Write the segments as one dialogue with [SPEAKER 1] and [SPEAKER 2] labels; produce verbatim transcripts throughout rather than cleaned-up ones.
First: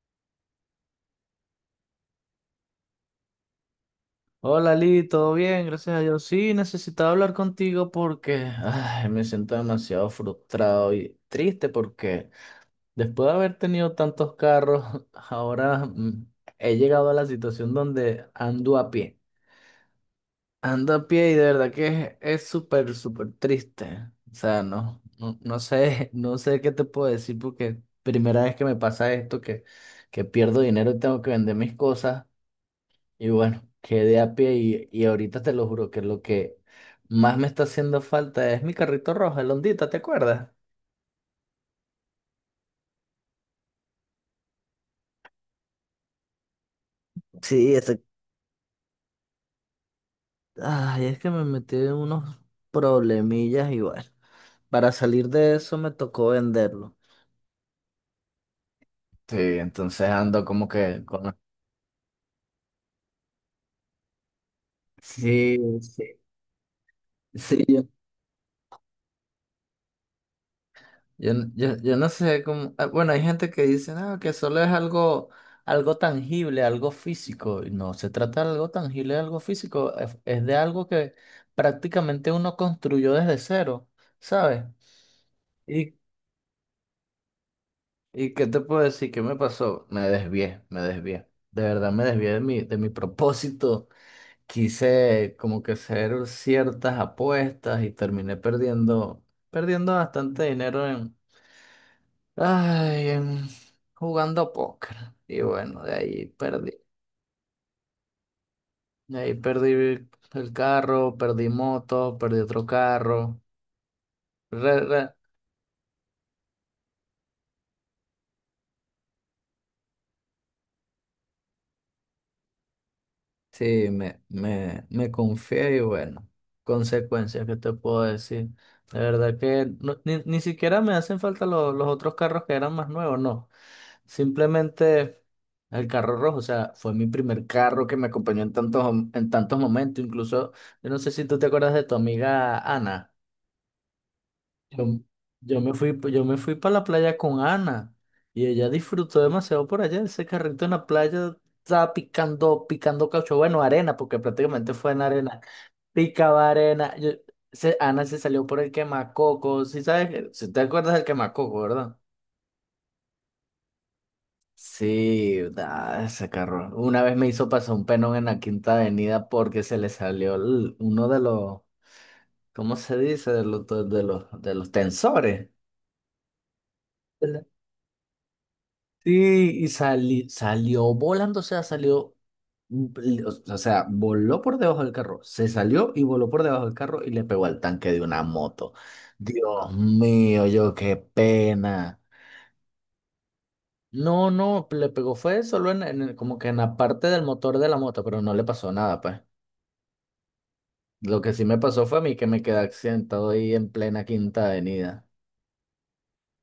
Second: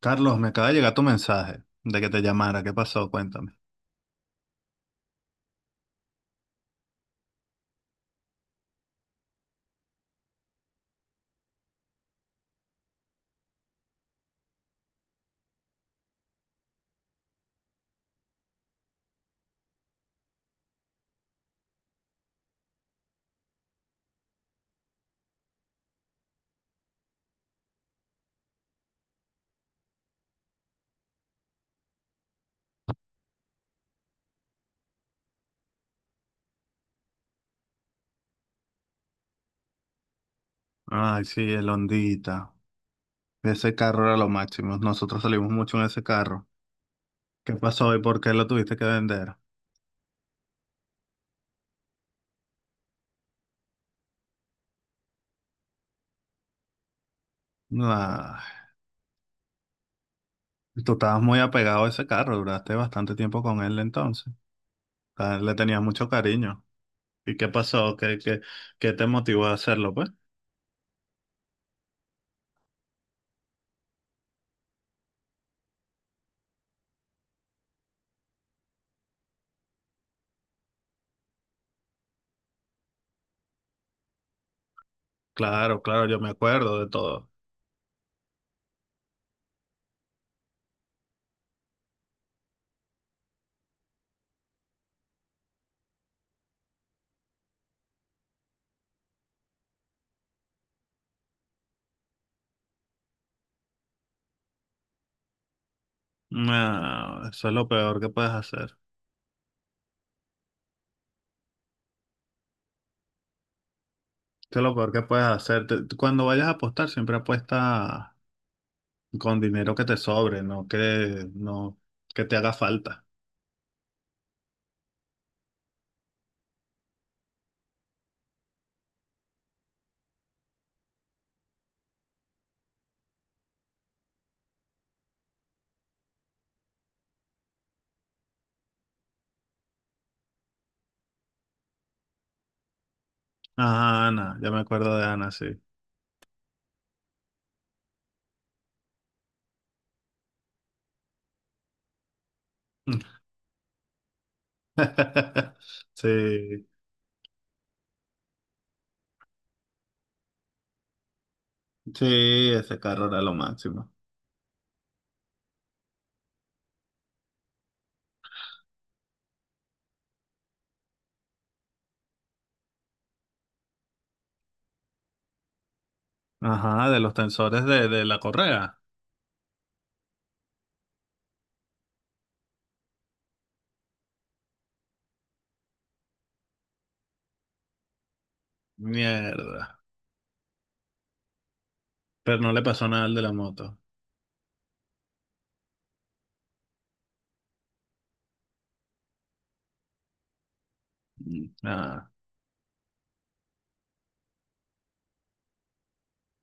[SPEAKER 1] Carlos, me acaba de llegar tu mensaje de que te llamara. ¿Qué pasó? Cuéntame.
[SPEAKER 2] Hola Lee, ¿todo bien? Gracias a Dios. Sí, necesitaba hablar contigo porque ay, me siento demasiado frustrado y triste porque después de haber tenido tantos carros, ahora mm, he llegado a la situación donde ando a pie. Ando a pie y de verdad que es es súper, súper triste. O sea, no, no, no sé, no sé qué te puedo decir porque primera vez que me pasa esto, que, que pierdo dinero y tengo que vender mis cosas. Y bueno, quedé a pie y, y ahorita te lo juro que lo que más me está haciendo falta es mi carrito rojo, el Hondita, ¿te acuerdas?
[SPEAKER 1] Ay, sí, el Hondita. Ese carro era lo máximo. Nosotros salimos mucho en ese carro. ¿Qué
[SPEAKER 2] Sí,
[SPEAKER 1] pasó y
[SPEAKER 2] ese...
[SPEAKER 1] por qué lo tuviste que vender?
[SPEAKER 2] Ay, es que me metí en unos problemillas y bueno, para salir de eso me tocó venderlo.
[SPEAKER 1] Ay,
[SPEAKER 2] Sí, entonces ando como
[SPEAKER 1] tú
[SPEAKER 2] que
[SPEAKER 1] estabas
[SPEAKER 2] con...
[SPEAKER 1] muy apegado a ese carro. Duraste bastante tiempo con él entonces. Ah, le
[SPEAKER 2] Sí,
[SPEAKER 1] tenías
[SPEAKER 2] sí.
[SPEAKER 1] mucho cariño. ¿Y qué
[SPEAKER 2] Sí,
[SPEAKER 1] pasó? ¿Qué, qué, qué te motivó a hacerlo, pues?
[SPEAKER 2] Yo, n- yo, yo no sé cómo. ah, Bueno, hay gente que dice, no, que solo es algo, algo tangible, algo físico. Y no, se trata de algo tangible, de algo físico. Es, es de algo que prácticamente uno construyó desde cero, ¿sabes?
[SPEAKER 1] Claro,
[SPEAKER 2] ¿Y,
[SPEAKER 1] claro, yo me acuerdo de todo.
[SPEAKER 2] y qué te puedo decir? ¿Qué me pasó? Me desvié, me desvié. De verdad me desvié de mi, de mi propósito. Quise como que hacer ciertas apuestas y terminé perdiendo, perdiendo bastante dinero. Ay, em, jugando póker. Y bueno, de ahí perdí.
[SPEAKER 1] No, eso es lo peor que puedes hacer.
[SPEAKER 2] De ahí perdí el carro, perdí moto, perdí otro carro.
[SPEAKER 1] Eso es lo
[SPEAKER 2] Re,
[SPEAKER 1] peor que
[SPEAKER 2] re-
[SPEAKER 1] puedes hacer. Te- tú cuando vayas a apostar, siempre apuesta con dinero que te sobre, no que, no que te haga falta.
[SPEAKER 2] Sí, me, me, me confié y bueno, consecuencias, ¿qué te puedo decir? De verdad que no- ni, ni siquiera me hacen falta lo- los otros carros que eran más nuevos, no. Simplemente el carro rojo, o sea, fue mi primer carro que me acompañó en tantos, en tantos momentos. Incluso, yo no sé si tú te acuerdas de tu amiga Ana.
[SPEAKER 1] Ajá, Ana, ya me
[SPEAKER 2] Yo,
[SPEAKER 1] acuerdo de Ana, sí.
[SPEAKER 2] yo me fui, yo me fui para la playa con Ana y ella disfrutó demasiado por allá. Ese carrito en la playa estaba picando, picando caucho, bueno, arena, porque prácticamente fue en arena. Picaba
[SPEAKER 1] Sí,
[SPEAKER 2] arena. Yo- se- Ana se salió por el quemacoco. Si sabes, si te acuerdas del quemacoco, ¿verdad?
[SPEAKER 1] sí, ese carro era lo máximo.
[SPEAKER 2] Sí, da, ese carro. Una vez me hizo pasar un penón en la Quinta Avenida porque se le salió el- uno de los, ¿cómo se dice? De los, de los, de los tensores.
[SPEAKER 1] Ajá, de los tensores de, de la correa.
[SPEAKER 2] Sí, y sali- salió volando, o sea, salió, mm, o sea, voló por debajo del carro, se salió y voló por debajo del carro y le pegó al tanque de una moto. Dios
[SPEAKER 1] Mierda.
[SPEAKER 2] mío, yo qué pena.
[SPEAKER 1] Pero no le pasó nada al de la moto.
[SPEAKER 2] No, no, le pegó fue solo en, en el- como que en la parte del motor de la moto, pero no le pasó nada, pues. Lo que sí
[SPEAKER 1] Mm,
[SPEAKER 2] me pasó fue a
[SPEAKER 1] nada.
[SPEAKER 2] mí que me quedé accidentado ahí en plena Quinta Avenida.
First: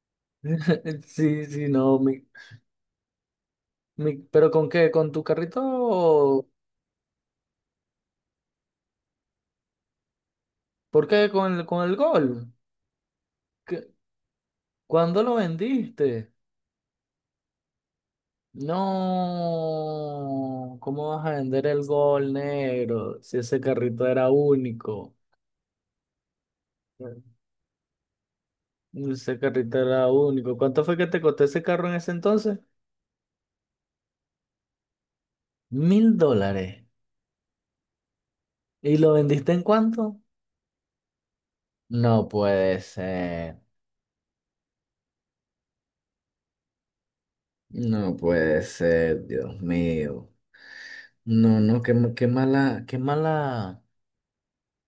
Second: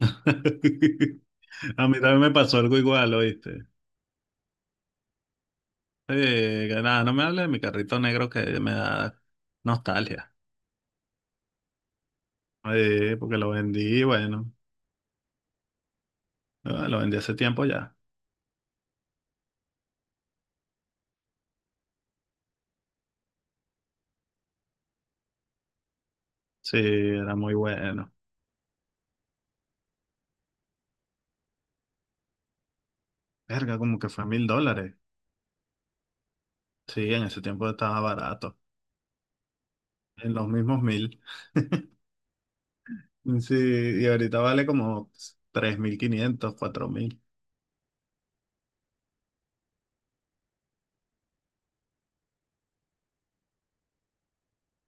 [SPEAKER 2] Sí, sí,
[SPEAKER 1] A
[SPEAKER 2] no,
[SPEAKER 1] mí también
[SPEAKER 2] mi,
[SPEAKER 1] me pasó algo igual, ¿oíste?
[SPEAKER 2] mi- pero ¿con qué? ¿Con tu carrito?
[SPEAKER 1] Eh, que nada, no me hables de mi carrito negro que me da nostalgia.
[SPEAKER 2] ¿Por qué? ¿Con el, con el gol?
[SPEAKER 1] Eh, porque lo vendí, bueno,
[SPEAKER 2] ¿Cuándo lo vendiste?
[SPEAKER 1] eh, lo vendí hace tiempo ya.
[SPEAKER 2] No, ¿cómo vas a vender el Gol negro si ese carrito era único?
[SPEAKER 1] Sí, era muy bueno.
[SPEAKER 2] Ese carrito era único. ¿Cuánto fue que te costó ese carro en ese entonces?
[SPEAKER 1] Verga, como que fue mil dólares.
[SPEAKER 2] Mil dólares.
[SPEAKER 1] Sí, en ese tiempo estaba barato.
[SPEAKER 2] ¿Y lo vendiste en cuánto?
[SPEAKER 1] En los mismos mil.
[SPEAKER 2] No puede
[SPEAKER 1] Sí,
[SPEAKER 2] ser.
[SPEAKER 1] y ahorita vale como tres mil quinientos, cuatro mil.
[SPEAKER 2] No puede ser, Dios mío. No, no, qué, ma- qué mala, qué mala,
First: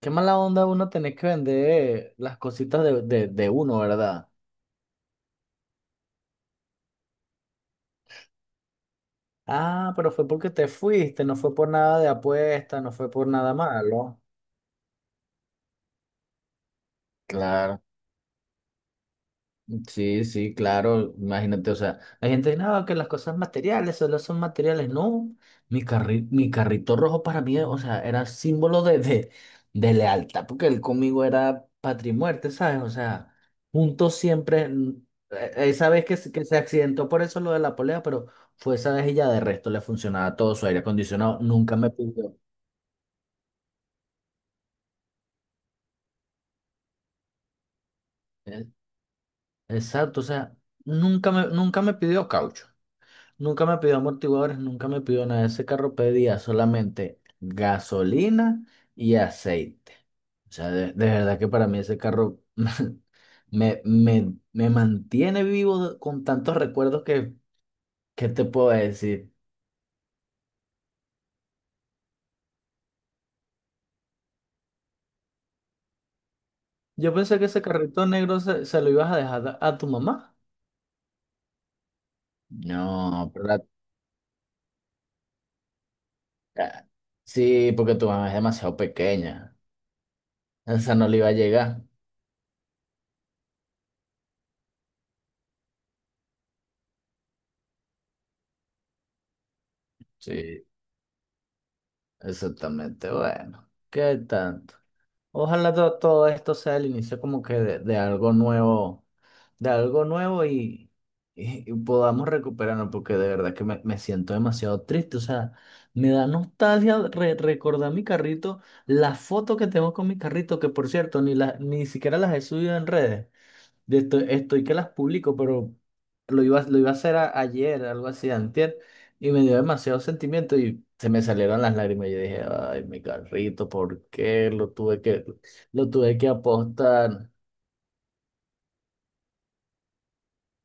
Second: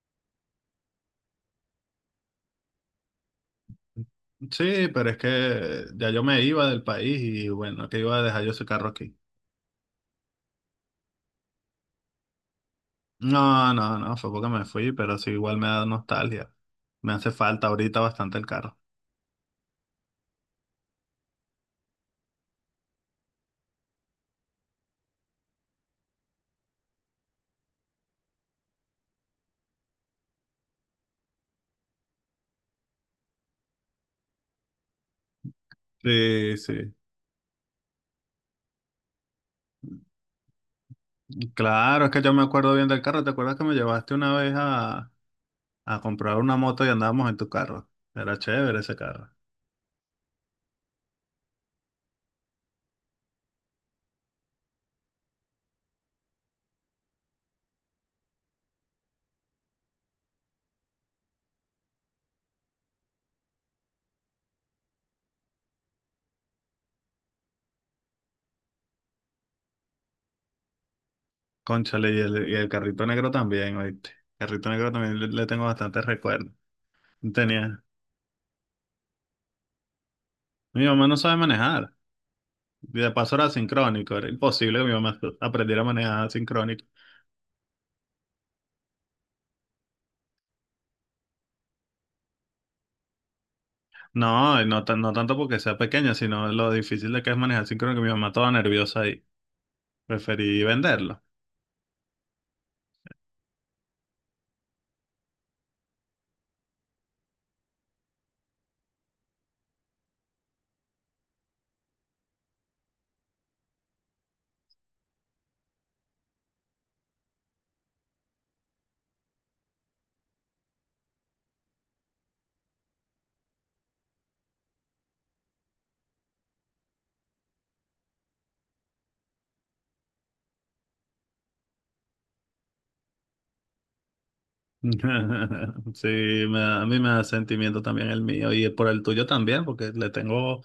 [SPEAKER 2] qué mala onda uno tener que vender las cositas de, de, de uno, ¿verdad?
[SPEAKER 1] Sí, pero es que ya yo me iba del país y bueno, que iba a dejar yo ese carro aquí.
[SPEAKER 2] Ah, pero fue porque te fuiste, no fue por nada de apuesta, no fue por nada
[SPEAKER 1] No, no, no,
[SPEAKER 2] malo.
[SPEAKER 1] fue porque me fui, pero sí, igual me da nostalgia. Me hace falta
[SPEAKER 2] Claro,
[SPEAKER 1] ahorita bastante el carro.
[SPEAKER 2] sí, sí, claro, imagínate, o sea, la gente, no, que las cosas materiales solo son materiales. No, mi carri- mi carrito rojo para mí, o sea, era símbolo de, de, de lealtad, porque él conmigo era patria y muerte, ¿sabes? O sea, juntos siempre, mm, e- esa vez que, se- que
[SPEAKER 1] Sí,
[SPEAKER 2] se
[SPEAKER 1] sí.
[SPEAKER 2] accidentó por eso lo de la polea, pero fue esa vez y ya de resto le funcionaba todo su aire acondicionado, nunca me
[SPEAKER 1] Claro, es que yo
[SPEAKER 2] pidió.
[SPEAKER 1] me acuerdo bien del carro. ¿Te acuerdas que me llevaste una vez a... a comprar una moto y andábamos en tu carro? Era chévere ese carro.
[SPEAKER 2] Exacto, o sea, nunca me, nunca me pidió caucho, nunca me pidió amortiguadores, nunca me pidió nada. Ese carro pedía solamente gasolina y aceite. O sea, de, de verdad que para mí ese carro me, me, me mantiene vivo con tantos recuerdos que, que te puedo decir.
[SPEAKER 1] Cónchale, y el, y el carrito negro también, ¿oíste? El carrito negro también le, le tengo bastantes recuerdos.
[SPEAKER 2] Yo pensé que ese
[SPEAKER 1] Tenía.
[SPEAKER 2] carrito negro se, se lo ibas a dejar a, a tu mamá.
[SPEAKER 1] Mi mamá no sabe manejar. Y de
[SPEAKER 2] No,
[SPEAKER 1] paso
[SPEAKER 2] pero
[SPEAKER 1] era
[SPEAKER 2] la-
[SPEAKER 1] sincrónico. Era imposible que mi mamá aprendiera a manejar sincrónico.
[SPEAKER 2] ah, sí, porque tu mamá es demasiado pequeña. Esa no le iba a llegar.
[SPEAKER 1] No, y no, tan- no tanto porque sea pequeña, sino lo difícil de que es manejar sincrónico. Mi mamá toda nerviosa ahí. Preferí
[SPEAKER 2] Sí.
[SPEAKER 1] venderlo.
[SPEAKER 2] Exactamente, bueno, ¿qué tanto? Ojalá to- todo, esto sea el inicio como que de, de algo nuevo, de algo nuevo y, y- y podamos recuperarnos, porque de verdad que me, me siento demasiado triste, o sea, me da nostalgia re- recordar mi carrito, las fotos que tengo con mi carrito, que por cierto, ni, la, ni siquiera las he subido en redes de esto estoy que las publico, pero lo iba, lo iba a hacer a- ayer, algo así, antier, y me dio demasiado sentimiento y se me salieron las lágrimas. Yo dije, ay, mi carrito, ¿por qué lo tuve que, lo
[SPEAKER 1] Sí,
[SPEAKER 2] tuve que
[SPEAKER 1] me da- a mí me da
[SPEAKER 2] apostar?
[SPEAKER 1] sentimiento también el mío y por el tuyo también, porque le tengo,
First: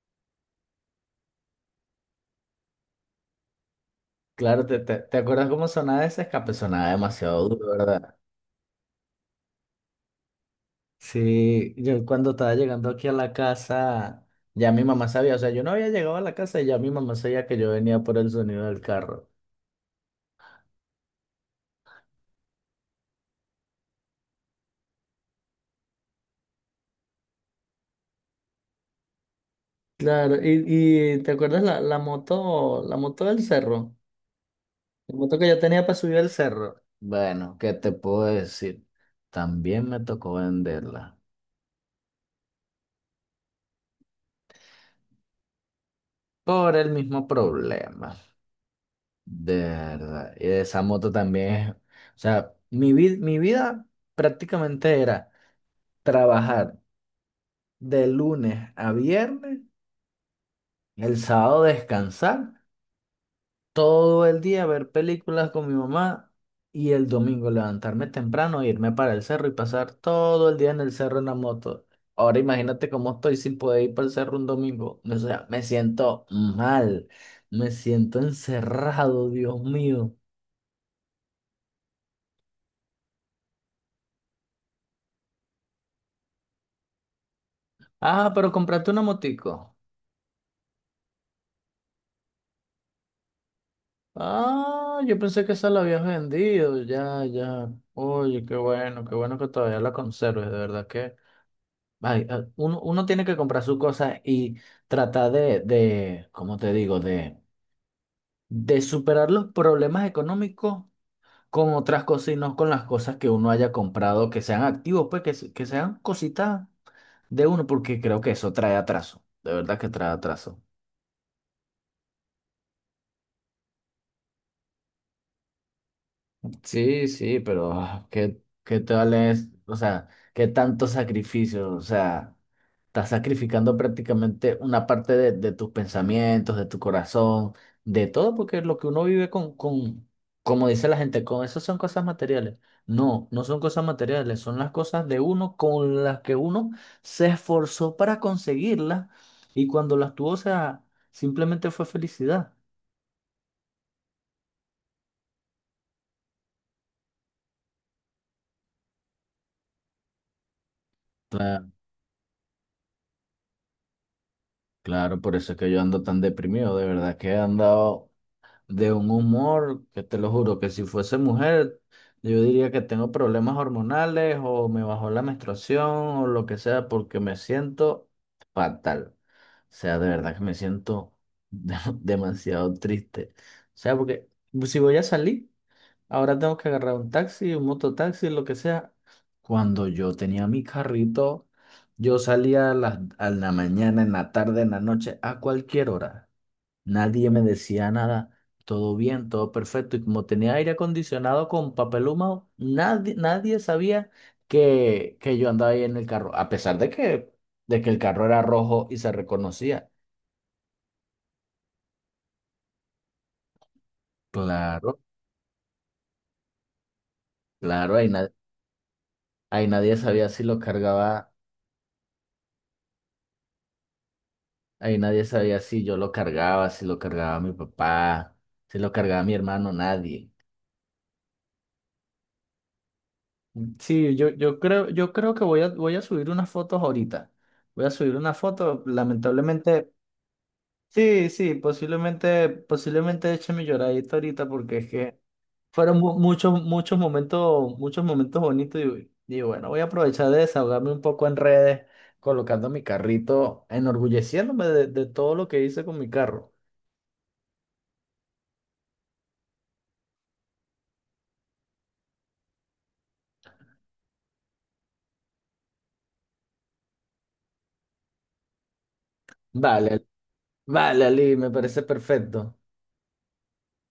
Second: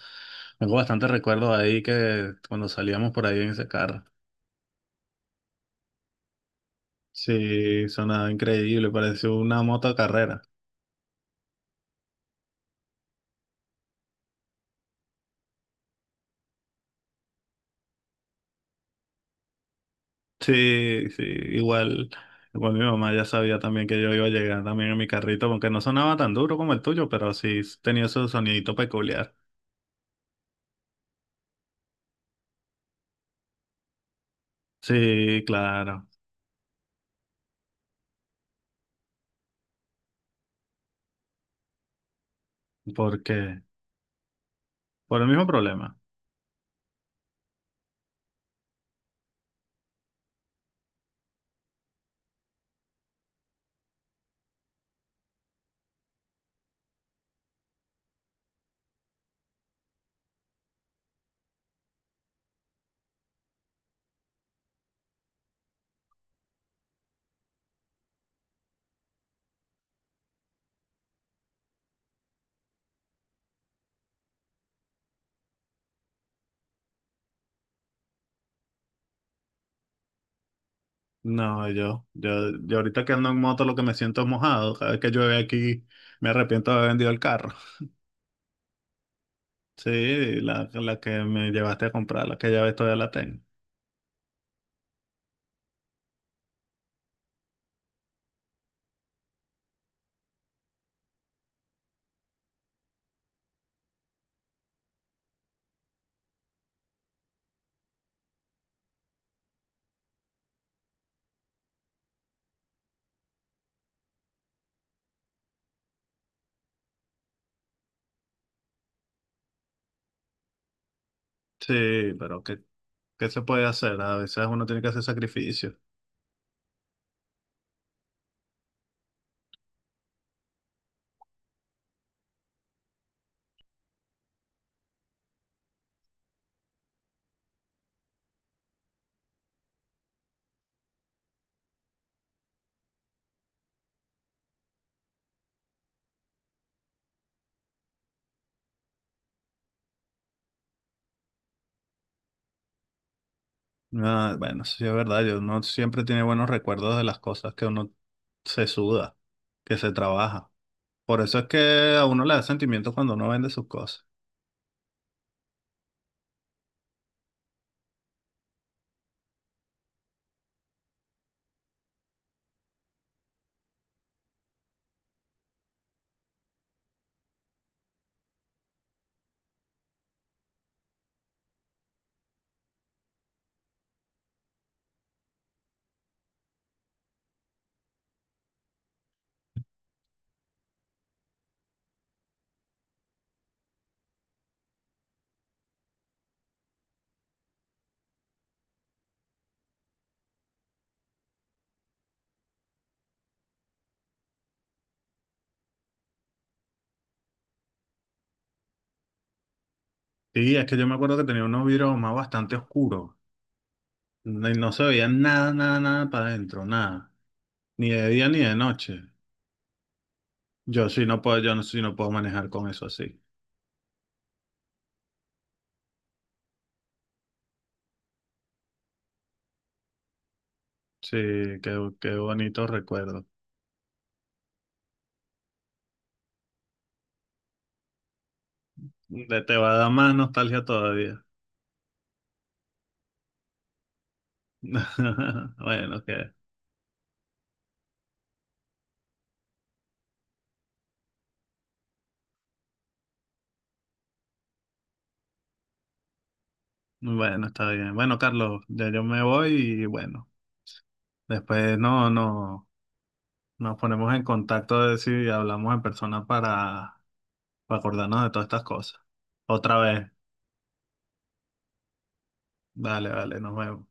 [SPEAKER 1] tengo bastantes recuerdos ahí que cuando salíamos por ahí en ese carro.
[SPEAKER 2] Claro, ¿te, te, te acuerdas cómo sonaba ese escape? Sonaba demasiado duro,
[SPEAKER 1] Sí,
[SPEAKER 2] ¿verdad?
[SPEAKER 1] sonaba increíble, pareció una moto carrera.
[SPEAKER 2] Sí, yo cuando estaba llegando aquí a la casa, ya mi mamá sabía, o sea, yo no había llegado a la casa y ya mi mamá sabía que yo venía por el sonido del carro.
[SPEAKER 1] Sí, sí, igual, igual mi mamá ya sabía también que yo iba a llegar también en mi carrito, aunque no sonaba tan duro como el tuyo, pero sí tenía su sonidito peculiar.
[SPEAKER 2] Claro, y, y ¿te acuerdas la, la moto, la moto del cerro? La moto
[SPEAKER 1] Sí,
[SPEAKER 2] que yo tenía para
[SPEAKER 1] claro,
[SPEAKER 2] subir el cerro. Bueno, ¿qué te puedo decir? También me tocó venderla
[SPEAKER 1] porque por el mismo problema.
[SPEAKER 2] por el mismo problema, de verdad. Y esa moto también es, o sea, mi vid- mi vida prácticamente era trabajar de lunes a viernes, el sábado descansar todo el día ver películas con mi mamá y el domingo levantarme temprano, irme para el cerro y pasar todo el día en el cerro en la moto. Ahora imagínate cómo estoy sin poder ir para el cerro un domingo. O sea, me siento mal, me siento encerrado, Dios mío.
[SPEAKER 1] No, yo, yo, yo ahorita que ando en moto lo que me siento es mojado. Cada vez que llueve aquí me arrepiento de haber vendido el carro.
[SPEAKER 2] Ah, pero compraste una motico.
[SPEAKER 1] Sí, la, la que me llevaste a comprar, la que ya ves todavía la tengo.
[SPEAKER 2] Ah, yo pensé que esa la habías vendido, ya, ya. Oye, qué bueno, qué bueno que todavía la conserves, de verdad que... Ay, ah, uno, uno tiene que comprar sus cosas y tratar de, de, ¿cómo te digo? De, de superar los problemas económicos con otras cosas y no con las cosas que uno haya comprado, que sean activos, pues que, se- que sean cositas de uno, porque creo que eso trae atraso. De verdad que trae atraso.
[SPEAKER 1] Sí, pero ¿qué, qué se puede hacer? A veces uno tiene que hacer sacrificios.
[SPEAKER 2] Sí, sí, pero ah, ¿qué, qué tal es? O sea, ¿qué tanto sacrificio? O sea, estás sacrificando prácticamente una parte de, de tus pensamientos, de tu corazón, de todo, porque lo que uno vive con, con, como dice la gente, con eso son cosas materiales. No, no son cosas materiales, son las cosas de uno con las que uno se esforzó para conseguirlas y cuando las tuvo, o sea, simplemente fue felicidad.
[SPEAKER 1] Ah, bueno, sí es verdad, yo no siempre tiene buenos recuerdos de las cosas que uno se suda, que se trabaja. Por eso es que a uno le da sentimiento cuando uno vende sus cosas.
[SPEAKER 2] Claro, por eso es que yo ando tan deprimido, de verdad que he andado de un humor que te lo juro que si fuese mujer, yo diría que tengo problemas hormonales o me bajó la menstruación o lo que sea porque me siento fatal. O sea, de verdad que me siento de- demasiado triste. O sea, porque si voy a salir... Ahora tengo que agarrar un taxi, un mototaxi, lo que sea. Cuando yo tenía mi carrito, yo salía a la, a la mañana, en la tarde, en la noche, a cualquier hora. Nadie me decía nada. Todo bien, todo perfecto. Y como tenía aire acondicionado con papel húmedo, nadie, nadie sabía que, que yo andaba ahí en el carro, a pesar de que, de que el carro era rojo y se reconocía.
[SPEAKER 1] Sí, es que yo me acuerdo que tenía unos vidrios más bastante oscuros. No, y no se
[SPEAKER 2] Claro,
[SPEAKER 1] veía nada, nada, nada para adentro, nada. Ni
[SPEAKER 2] claro, ahí,
[SPEAKER 1] de día
[SPEAKER 2] na-
[SPEAKER 1] ni de noche.
[SPEAKER 2] ahí nadie sabía si lo
[SPEAKER 1] Yo sí no
[SPEAKER 2] cargaba.
[SPEAKER 1] puedo, yo no, sí no puedo manejar con eso así.
[SPEAKER 2] Ahí nadie sabía si yo lo cargaba, si lo cargaba mi papá, si lo cargaba mi hermano, nadie.
[SPEAKER 1] Sí, qué, qué bonito recuerdo.
[SPEAKER 2] Sí, yo, yo creo, yo creo que voy a, voy a subir unas fotos ahorita. Voy a subir una foto,
[SPEAKER 1] Te, te va a dar
[SPEAKER 2] lamentablemente.
[SPEAKER 1] más nostalgia todavía.
[SPEAKER 2] Sí, sí, posiblemente, posiblemente eche mi lloradita ahorita porque es que fueron
[SPEAKER 1] Bueno,
[SPEAKER 2] mu-
[SPEAKER 1] que,
[SPEAKER 2] muchos, muchos momentos, muchos momentos bonitos y, y bueno, voy a aprovechar de desahogarme un poco en redes, colocando mi carrito, enorgulleciéndome de de todo lo que hice con mi carro.
[SPEAKER 1] bueno, está bien. Bueno, Carlos, ya yo me voy y bueno, después no, no, nos ponemos en contacto a ver si hablamos en persona para, para acordarnos de todas estas cosas. Otra
[SPEAKER 2] Vale.
[SPEAKER 1] vez.
[SPEAKER 2] Vale, Ali, me parece perfecto.
[SPEAKER 1] Vale, vale, nos vemos.